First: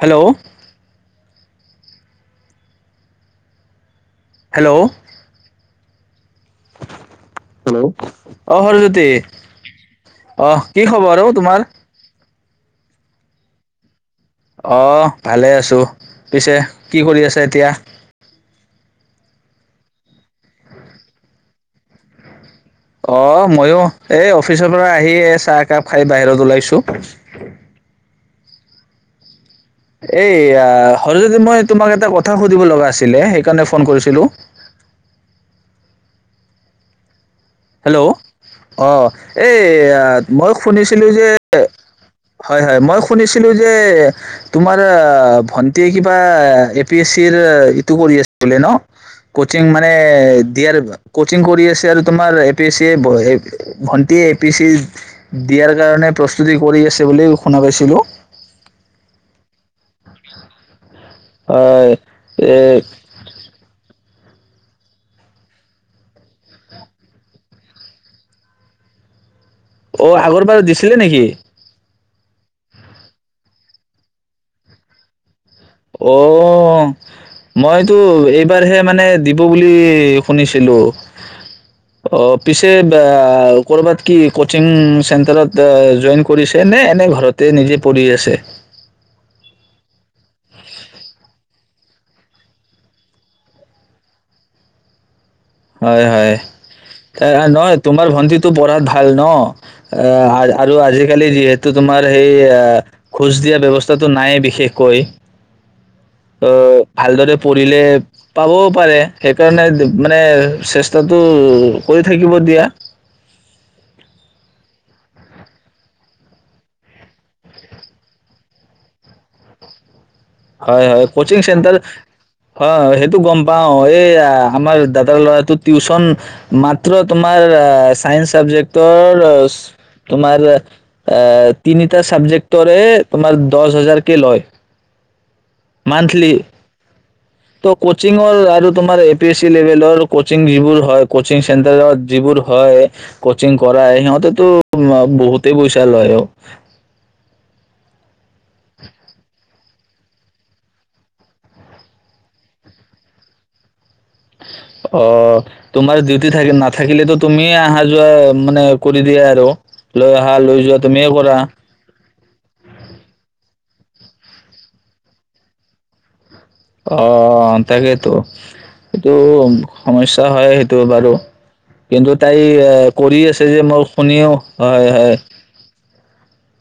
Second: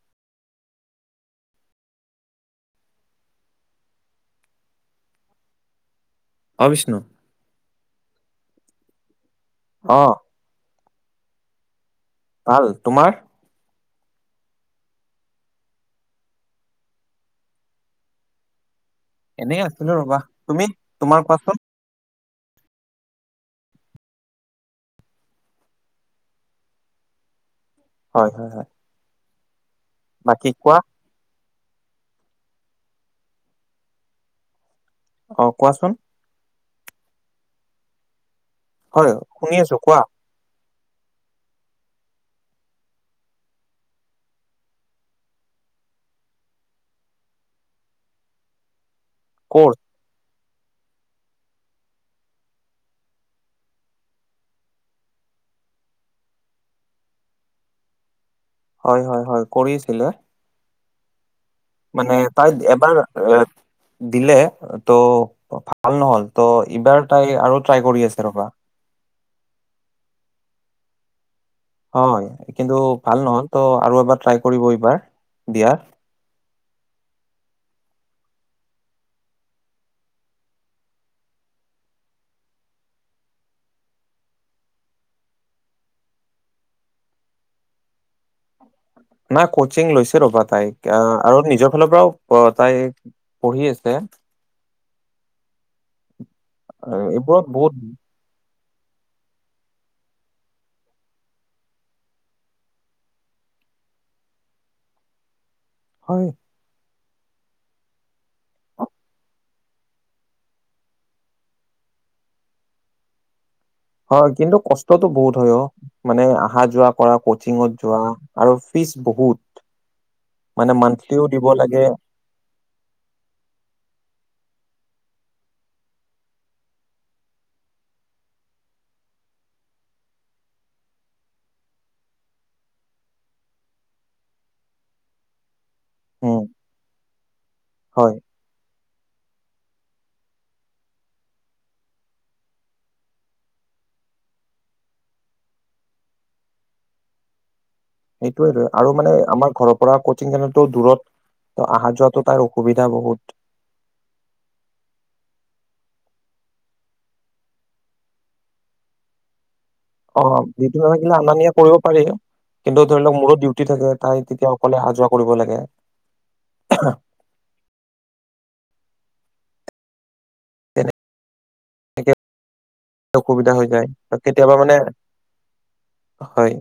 Hello hello অবিষ্ণু hello অ হৰজ্যোতি অহ কি খবৰ অ তোমাৰ ভাল তোমাৰ অহ ভালে আছো পিছে কি কৰি আছা এতিয়া এনে আছো নো ৰবা তুমি তোমাৰ কোৱাচোন অ ময়ো এই অফিচৰ পৰা আহি এই চাহ একাপ খাই বাহিৰত ওলাইছো হয়, হয়, হয় বাকী এইয়া কোৱা সৰু যদি মই তোমাক এটা কথা সুধিব লগা আছিলে সেইকাৰণে ফোন কৰিছিলো অ কোৱাচোন হেল্ল' অহ হয় শুনি এই আছো কোৱা মই শুনিছিলো যে হয় হয় মই শুনিছিলো যে তোমাৰ ভন্টিয় কিবা এ পি এছ চ ৰ ইটো কৰি আছিলে ন কচিং ক'ৰ মানে দিয়াৰ কচিং কৰি আছে আৰু তোমাৰ এ পি চিয়ে ভণ্টিয় এ পি চি দিয়াৰ কাৰণে প্ৰস্তুতি কৰি আছে বুলি শুনা পাইছিলোঁ হয়, হয়, হয় কৰিছিলে হয় মানে তাই এ এবাৰ দিলে ত' ভাল নহল ত' এইবাৰ তাই আৰু ট্ৰাই কৰি আছে ৰবা অ আগৰবাৰ দিছিলে নেকি হয়, কিন্তু ভাল নহল ত' আৰু এবাৰ ট্ৰাই কৰিব এইবাৰ দিয়াৰ অ মইতো এইবাৰহে মানে দিব বুলি শুনিছিলো অ পিছে ক'বাত কি কচিং চেণ্টাৰত জইন কৰিছে নে এনে ঘৰতে নিজে পঢ়ি আছে কচিং লৈছে ৰ'বা তাই আৰু নিজৰ ফালৰ পৰাও তাই পঢ়ি আছে হয় হয় আহ, এ এইবোৰত বহুত নহয় তোমাৰ ভন্টি পঢ়াত ভাল ন আৰু আজিকালি যিহেতু তোমাৰ সেই খোজ দিয়া ব্যবস্থাটো নাই বিশেষকৈ হয়, অ', ভালদৰে পঢ়িলে পাবও পাৰে সেইকাৰণে মানে চেষ্টাটো কৰি থাকিব দিয়া হয় কিন্তু কষ্টতটো বহুত হয় অ মানে অহা যোৱা কৰা কচিঙত যোৱা আৰু ফিজ বহুত মানে হয় হয় মান্থলিও কচিং দিব চেণ্টাৰ লাগে অ সেইটো গম পাও এই আমাৰ দাদাৰ ল'ৰাটো টিউচন মাত্ৰ তোমাৰ চাইন্স চাবজেক্টৰ তোমাৰ তিনিটা চাবজেক্টৰে তোমাৰ দহ হাজাৰকে লয় মান্থলি উম ত' হয় কোচিংৰ আৰু তোমাৰ এপিচি লেবেলৰ কচিং যিবোৰ হয় কচিং চেন্টাৰত যিবোৰ হয় কচিং কৰাই ইহঁতেতো বহুতে পইছা লয় আৰু সেইটোৱেটো আৰু মানে আমাৰ ঘৰৰ পৰা কচিং কেন্দ্ৰত দূৰত ত অহা যোৱাটো তাৰ অসুবিধা বহুত অ তোমাৰ ডিউটি থাকে নাথাকিলেতো তুমিয়ে অহা যোৱা মানে কৰি দিয়া আৰু লৈ অ অহা লৈ যোৱা ডিউতি তুমিয়ে নাথাকিলে আনা কৰা নিয়া কৰিব পাৰি কিন্তু ধৰি লওক মোৰো ডিউটি থাকে তাই তেতিয়া অকলে অহা যোৱা কৰিব লাগে অহ তাকেইটো সেইটো সমস্যা হয় সেইটো তেনেকে বাৰু কিন্তু তাই এ কৰি আছে অসুবিধা যে হৈ যায় মই শুনিও কেতিয়াবা মানে হয় হয় হয়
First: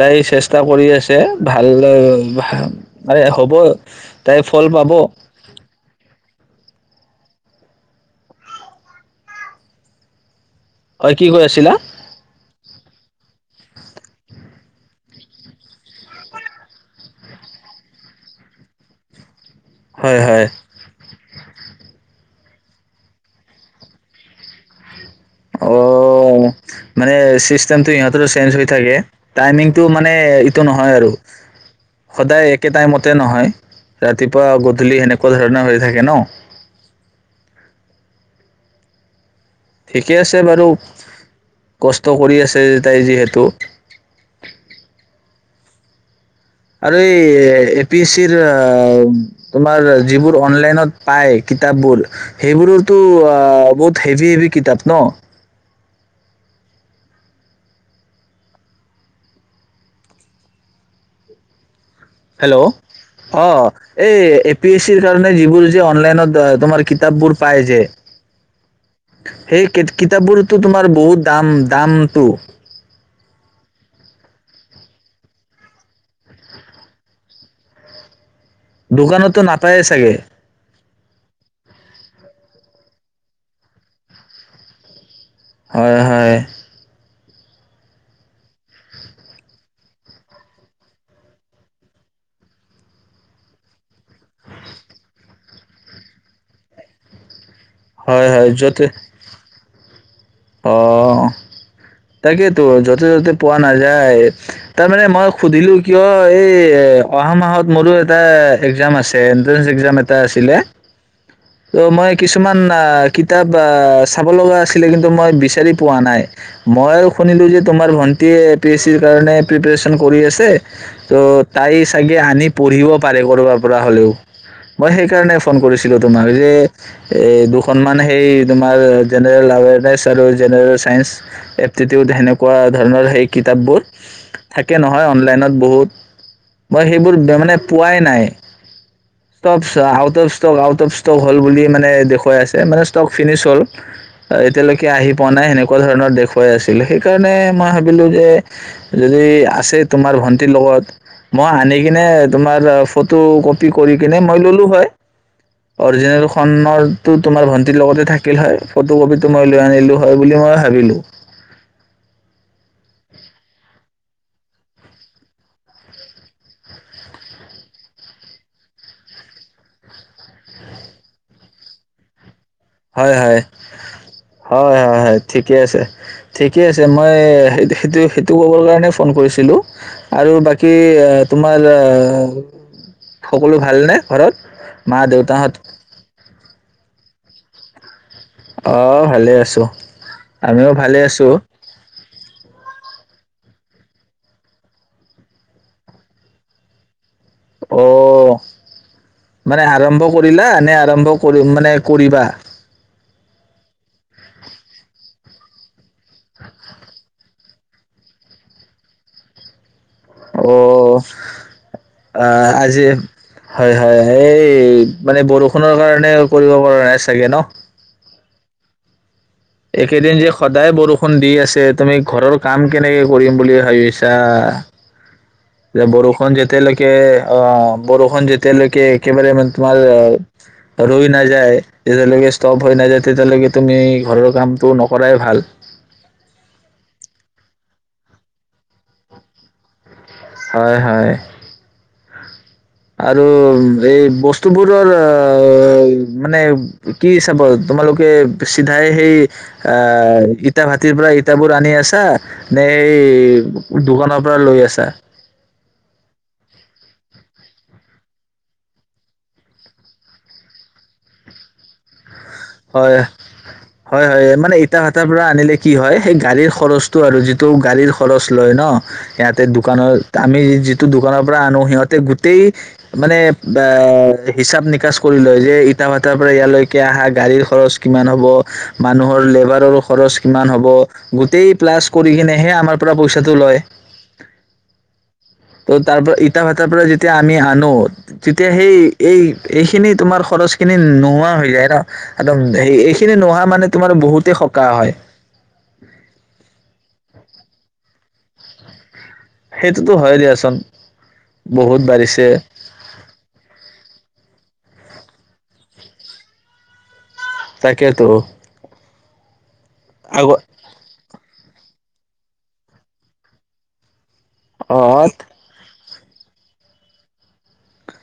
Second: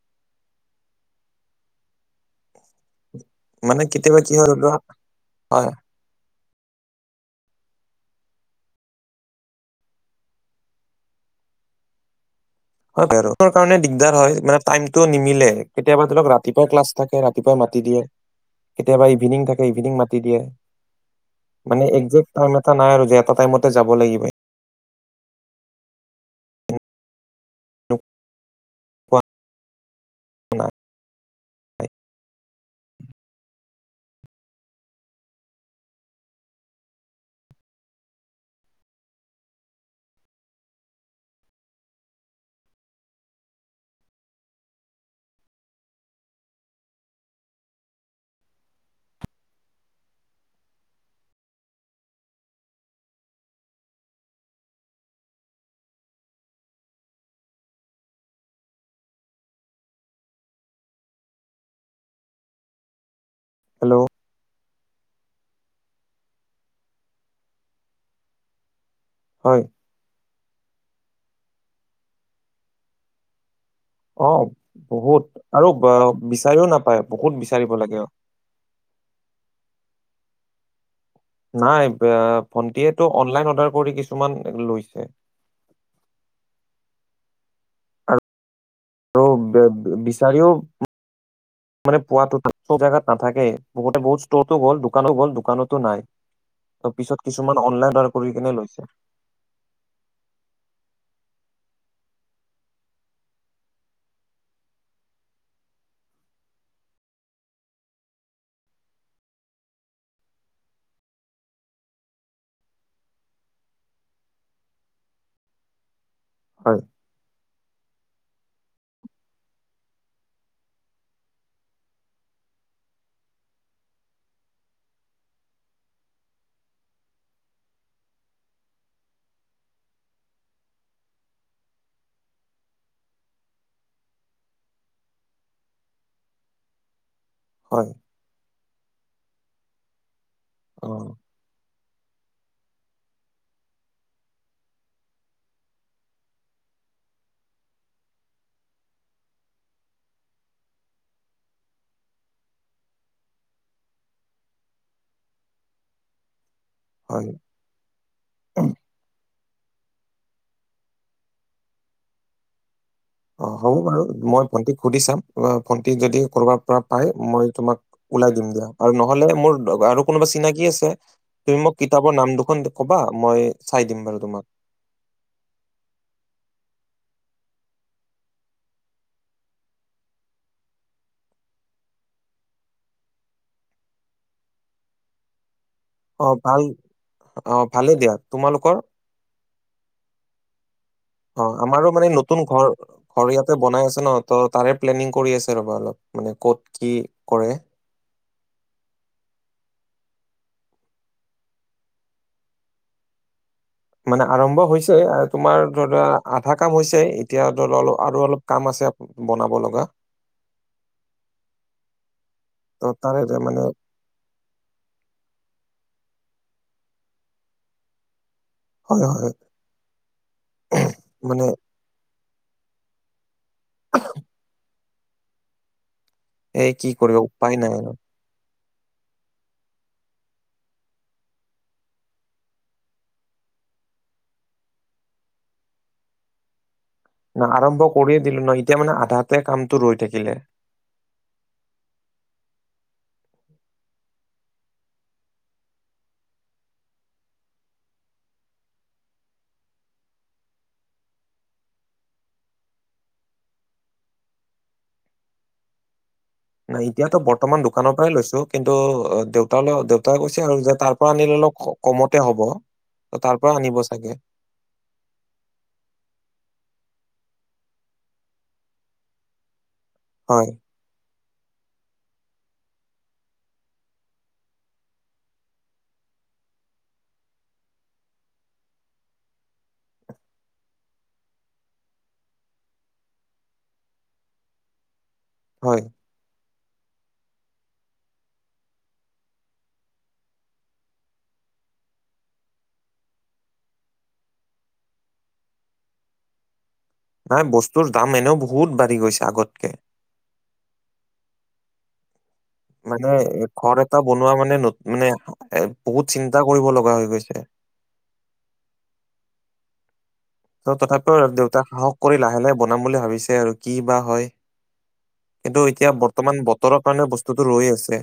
তাই চেষ্টা কৰি আছে ভালে আৰে হ'ব মানে কেতিয়াবা কি হয় তাই ধৰি ফল লোৱা পাব হয় হয় কি কৈ আছিলা হয় বাৰু সেইকাৰণে দিগদাৰ হয় টাইমটো নিমিলে কেতিয়াবা ধৰক ৰাতিপুৱাই ক্লাছ থাকে ৰাতিপুৱাই মাতি দিয়ে কেতিয়াবা ইভিনিং থাকে ইভিনিং হয় মাতি দিয়ে হয় মানে একজেক্ট টাইম এটা নাই আৰু যে এটা টাইমতে যাব লাগিব অ এনেকুৱা মানে ছিষ্টেমটো ইিহঁতৰ চেঞ্জ হৈ থাকে টাইমিংটো মানে এইটো নাই নহয় আৰু সদায় একে টাইমতে নহয় ৰাতিপুৱা গধূলি সেনেকুৱা ধৰণৰ হৈ থাকে ন ঠিকে আছে বাৰু কষ্ট কৰি আছে তাই যিহেতু আৰু এই এ পি এ চিৰ আ, তোমাৰ যিবোৰ অনলাইনত পায় কিতাপবোৰ সেইবোৰতো আ, বহুত হেভি, হেভি কিতাপ ন? হেল্ল' অহ হেল্ল' এই পি এচ চিৰ কাৰণে যিবোৰ যে অনলাইনত দ তোমাৰ কিতাপবোৰ পায় যে হয় সেই কিত-কিতাপবোৰ টো তোমাৰ বহুত দাম-দামটো অহ, বহুত আৰু ব-বিচাৰিও নাপায়, বহুত বিচাৰিব লাগে। দোকানতো নাপায়ে চাগে? নাই, বা-ভন্টিয়টো অনলাইন অৰ্ডাৰ কৰি কিছুমান লৈছে। হয় হয়। আৰু ব্য-ব-বিচাৰিও মানে পোৱাতো [unintelligible] জেগাত নাথাকেই। বহুত ষ্টৰো গ'ল, দোকানো গ'ল, দোকানতো নাই। তাৰ পিছত কিছু কিছুমান অনলাইন [unintelligible] হয় কৰি কেনে লৈছে। অহ। তাকেতো য'তে ত'তে পোৱা নাযায়, তাৰমানে মই সুধিলোঁ কিয় এই, এহ, অহা মাহত মোৰো এটা এক্জাম আছে, এনট্ৰেঞ্চ এক্জাম এটা আছিলে ত' মই কিছুমান, আহ, কিতাপ, আহ, চাব লগা আছিলে কিন্তু তো মই বিচাৰি পোৱা নাই। হয় মই শুনিলোঁ যে তোমাৰ ভন্টিয় এ পি এছ চিৰ কাৰণে প্ৰিপৰেচন কৰি আছে ত' তাই চাগে আনি পঢ়িব পাৰে কৰবাৰ পৰা হ'লেও। মই সেইকাৰণে ফোন কৰিছিলোঁ তোমাক যে এহ দুখনমান সেই তোমাৰ জেনেৰেল আৱেৰ [unintelligible] আৰু জেনেৰেল চাইঞ্চ এপটিটিউড সেনেকুৱা ধৰণৰ সেই কিতাপবোৰ থাকে নহয় অনলাইনত বহুত, মই সেইবোৰ ত মানে হয় পোৱাই নাই। Stuffs out of stock, out uh of stock হ'ল বুলি মানে মে দেখুৱাই আছে মানে ষ্টক ফিনিছ হ'ল, এহ এতিয়ালৈকে আহি পোৱা নাই সেনেকুৱা ধৰণৰ দেখুৱাই আছিল সেইকাৰণে মই ভাবিলোঁ যে, যদি আছে তোমাৰ ভন্টিৰ লগত মই আনি কিনে তোমাৰ ফটো কপি কৰি কিনে মই ল'লো হয়, অৰিজিনেলখন অ', হয় তোমাৰ ভন্টিৰ লগতে থাকিল হয়, ফটো কপিত লৈ আনিলো হয়, বুলি মই ভাবিলোঁ। অ', হ'ব বাৰু মই ভন্তিক সুধি চাম ভন্টি যদি ক'ৰবাৰ পৰা পাই মই তোমাক ওলাই দিম দিয়া আৰু নহ'লে মোৰ কোনোবা চিনাকি আছে তুমি মোক কিতাপৰ নাম দু হয়, হয়, হয়, হয়, হয় ঠিকে আছে, ঠিকে আছ মই সেই-সেইটো, সেইটো ক'বৰ কাৰণে ফোন কৰিছিলো আৰু বাকী তোমাৰ সকলো ভালনে ঘৰত মা দেউতাহঁত? অ', ভাল অ', ভালেই দিয়া। তোমালোকৰ অ', ভালে আছো, আমিও ভালে আছো। অ আমাৰো মানে নতুন ঘৰ ঘৰ ইয়াতে বনাই আছে ন? ত' তাৰে প্লেনিং কৰি আছে ৰ'বা অলপ মানে ক'ত, কি কৰে অ', মানে আৰম্ভ কৰিলা নে আৰম্ভ কৰিম মানে কৰিবা? মানে আৰম্ভ হৈছে তোমাৰ ৰা, আধা কাম হৈছে। এতিয়া [unintelligible] আৰু অলপ কাম আছে বনাব লগা। অ', আ, ত আজি তাৰে মানে হয়, হয় এই মানে বৰষুণৰ কাৰণে কৰিব পৰা নাই চাগে ন? হয়, হয়। একেদিন যে সদায় বৰষুণ দি মানে আছে তুমি ঘৰৰ কাম কেনেকে কৰিম বুলি ভাবিছা যে বৰষু এই কি যেতিয়ালৈকে কৰিব অ উপায় নাই আৰু বৰষুন যে তেতিয়ালৈকে একেবাৰে মানে তোমাৰ ৰৈ নাযায় যেতিয়ালৈকে ষ্টপ হৈ নাযায় তেতিয়ালৈকে তুমি ঘৰৰ কামটো নকৰাই ভাল ন আৰম্ভ কৰিয়ে দিলো ন এতিয়া মানে আধাতে কামতো ৰৈ থাকে হয় হয় আৰু এই বস্তুবোৰৰ আহ মানে কি চাব তোমালোকে চিধাই সেই আহ ইটা ভাটিৰ পৰা ইটাবোৰ আনি আছা নে সেই দোকানৰ পৰা লৈ আছা নাই এতিয়াতো বৰ্তমান দোকানৰ পৰাই লৈছো কিন্তু দেউতাল দেউতাই কৈছে আৰু যে তাৰ পৰা আনিল অলপ কমত হয় হয় হয় মানে ইটা ভাটাৰ পৰা আনিলে কি হয় সেই গাড়ীৰ খৰচ টো আৰু যিটো গাড়ীৰ খৰচ লয় ন সেয়াতে দু দোকানত আমি হয় যিটো দোকানৰ পৰা আনো সিহঁতে গোটেই মানে এ হিচাপ নিকাচ কৰি লয় যে ইটা ভাটৰ পৰা ইয়ালৈকে আহা গাড়ীৰ খৰচ কিমান হ'ব মানুহৰ লেবাৰৰ খৰচ কিমান হ'ব গোটেই প্লাছ কৰি কিনেহে আমাৰ পৰা পইচাটো লয় ত হয় তাৰ পৰা ইটা ভাত তাৰ পৰা যেতিয়া আমি আনো তেতিয়া সেই এই এইখিনি তোমাৰ খৰচ খিনি নোহোৱা হৈ যায় ন একদম স এইখিনি নোহোৱা মানে তোমাৰ বহুতেই সকাহ হয় নাই বস্তুৰ দাম এনেও বহুত বাঢ়ি গৈছে আগতকে সেইটোতো হয়ে দিয়াচোন বহুত বাঢ়িছে মানে ঘৰ এটা বনোৱা মানে মানে এ বহুত চিন্তা কৰিব লগা হৈ গৈছে তাকেতো আগ ত' তথাপিও দেউতাক সাহস কৰি লাহে লাহে বনাম বুলি ভাবিছে আৰু কি বা হয় অ হয় কিন্তু এতিয়া বৰ্তমান বৰ্তমান বতৰৰ কাৰণে বস্তুটো ৰৈ আছে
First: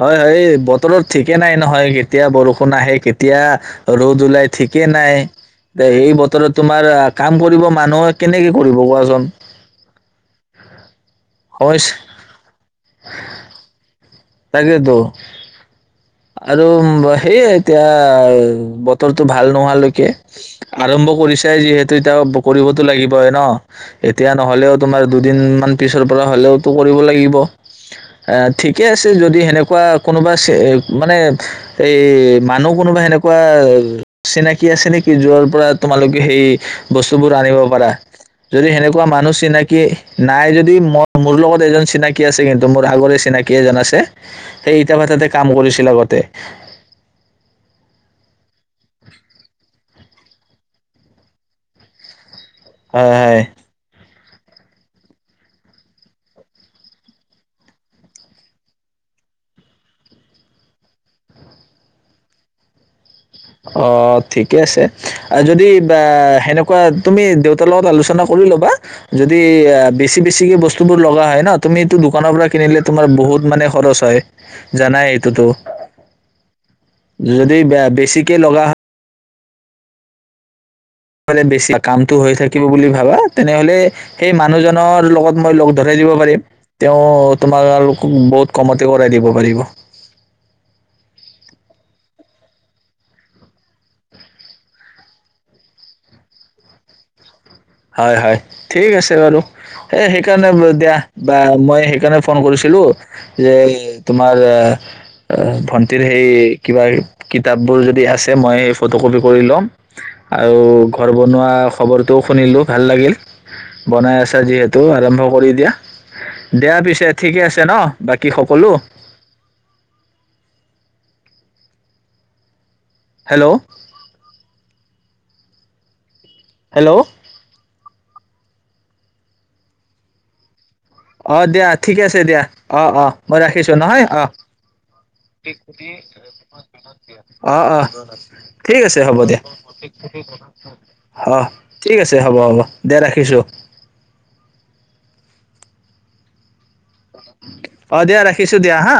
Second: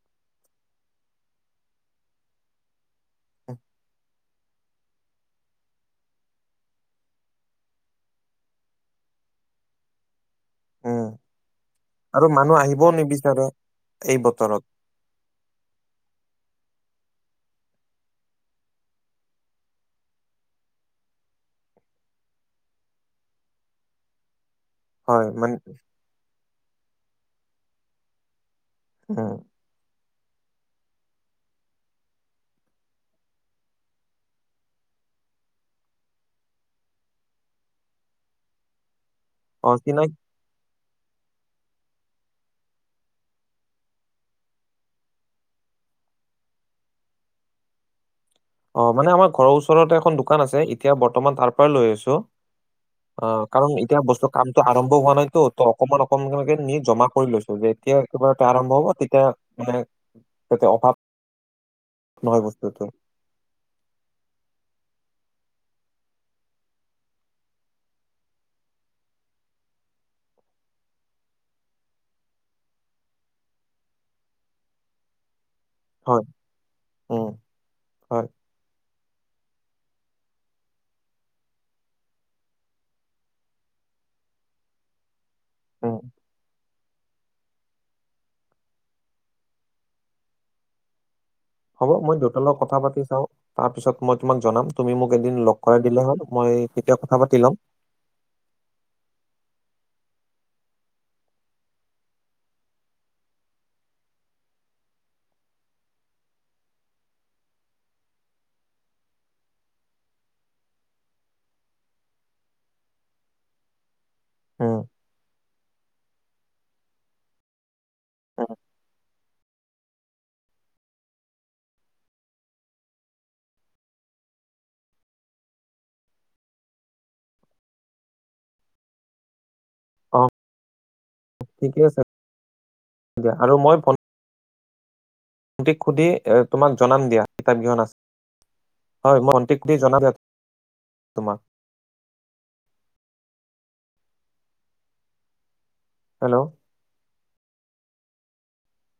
হয় হয় বতৰত ঠিকে নাই নহয় কেতিয়া বৰষুণ আহে কেট এতিয়া ৰ'দ ওলাই ঠিকেই নাই এ সেই বতৰত তোমাৰ কাম কৰিব মানুহে কেনেকে কৰিব কোৱাচোন অম সমস্যা আৰু মানুহ আহিবও নিবিচাৰে এই বতৰত তাকেতো আৰু সেয়ে এতিয়া বতৰটো ভাল নোহাৱালৈকে আৰম্ভ কৰিছাই যিহেতু এতিয়া কৰিবতো লাগিবই ন এতিয়া নহ'লেও তোমাৰ হয় মানে দুদিনমান পিছৰ পৰা হ'লেও কৰিব লাগিব ঠিকে আছে উম যদি সেনেকুৱা কোনোবা চেহ মানে এই মানুহ কোনোবা সেনেকুৱা চিনাকি আছে নেকি যৰ পৰা তোমালোকে সেই বস্তুবোৰ আনিব পাৰা? যদি সেনে কোৱা মানুহ চিনাকি অচিনাকি নাই যদি ম-মোৰ লগত এজন চিনাকি আছে কিন্তু মোৰ আগৰে চিনাকি এজন আছে সেই ইটা ভাটাতে কাম কৰি ইল আগতে অহ, মানে আমাৰ ঘৰৰ ওচৰতে এখন দোকান আছে, এতিয়া বৰ্তমান তাৰ পৰা লৈ আছোঁ। হয় হয় অহ, কাৰণ এতিয়া বস্তু কামটো আৰম্ভ হোৱা নাইতো ত অকমান অকণ কনকে নি জমা কৰি লৈছোঁ, যেতিয়া একবাৰে আৰম্ভ হ'ব তেতিয়া মানে তাতে অভাৱ নহয় বস্তুটো। অহ ঠিকে আছে। আৰু যদি বা সেনেকুৱা তুমি দেউতাৰ লগত আলোচনা কৰি ল'বা যদি বেছি বেছি বস্তুবোৰ লগা হয় ন তুমি দোকানৰ পৰা কিনিলে তোমাৰ বহুত মানে খৰচ হয়, জানাই এইটোতো। হয় উম যদি ব-বেছিক হয় কে লগা বেছি কামতটো হৈ থাকিব বুলি ভাবা তেনেহলে সেই মানুহজনৰ লগত মই লগ উম ধৰাই দিব পাৰিম। তেওঁ তোমালালোকক বহুত কমতে কৰাই দিব পাৰিব। হ'ব মই দেউতাৰ লগত কথা পাতি চাওঁ, তাৰপিছত মই তোমাক জনাম। তুমি মোক এদিন লগ কৰাই দিলে হ'ল মই কেতিয়া কথা পাতি ল'ম। হয় হয়, ঠিক আছে বাৰু। এই সেইকাৰণে দিয়া বা মই সেইকাৰণে ফোন কৰিছিলোঁ যে তোমাৰ, অহ, ভন্টিৰ সেই কিবা কিতাপবোৰ যদি আছে মই সেই ফটো কপি কৰি ল'ম আৰু ঘৰ বনোৱা খবৰটো শুনিলোঁ ভাল লাগিল, বনাই আছা যিহেতু উম আৰম্ভ কৰি দিয়া। দিয়া পিছে ঠিকে আছে ন বাকী সকলো? হেল্ল'। হেল্ল'। অ'। অ', দিয়া, ঠিকে আছে দিয়া, অ', অ', দিয়া মই আৰু ৰাখিছো নহয় অ'। ভন্টিক সুধি এ তোমাক জনাম দিয়া কিতাপ অ', কেইখন অ', আছে ঠিক আছে হয় হ'ব মই দিয়া ভণ্টিক সুধি জনাম দিয়া তোমাক অ', ঠিক আছে হ'ব হ'ব। দিয়া ৰাখিছোঁ। হেল্ল'। অ', দিয়া ৰাখিছো দিয়া হা।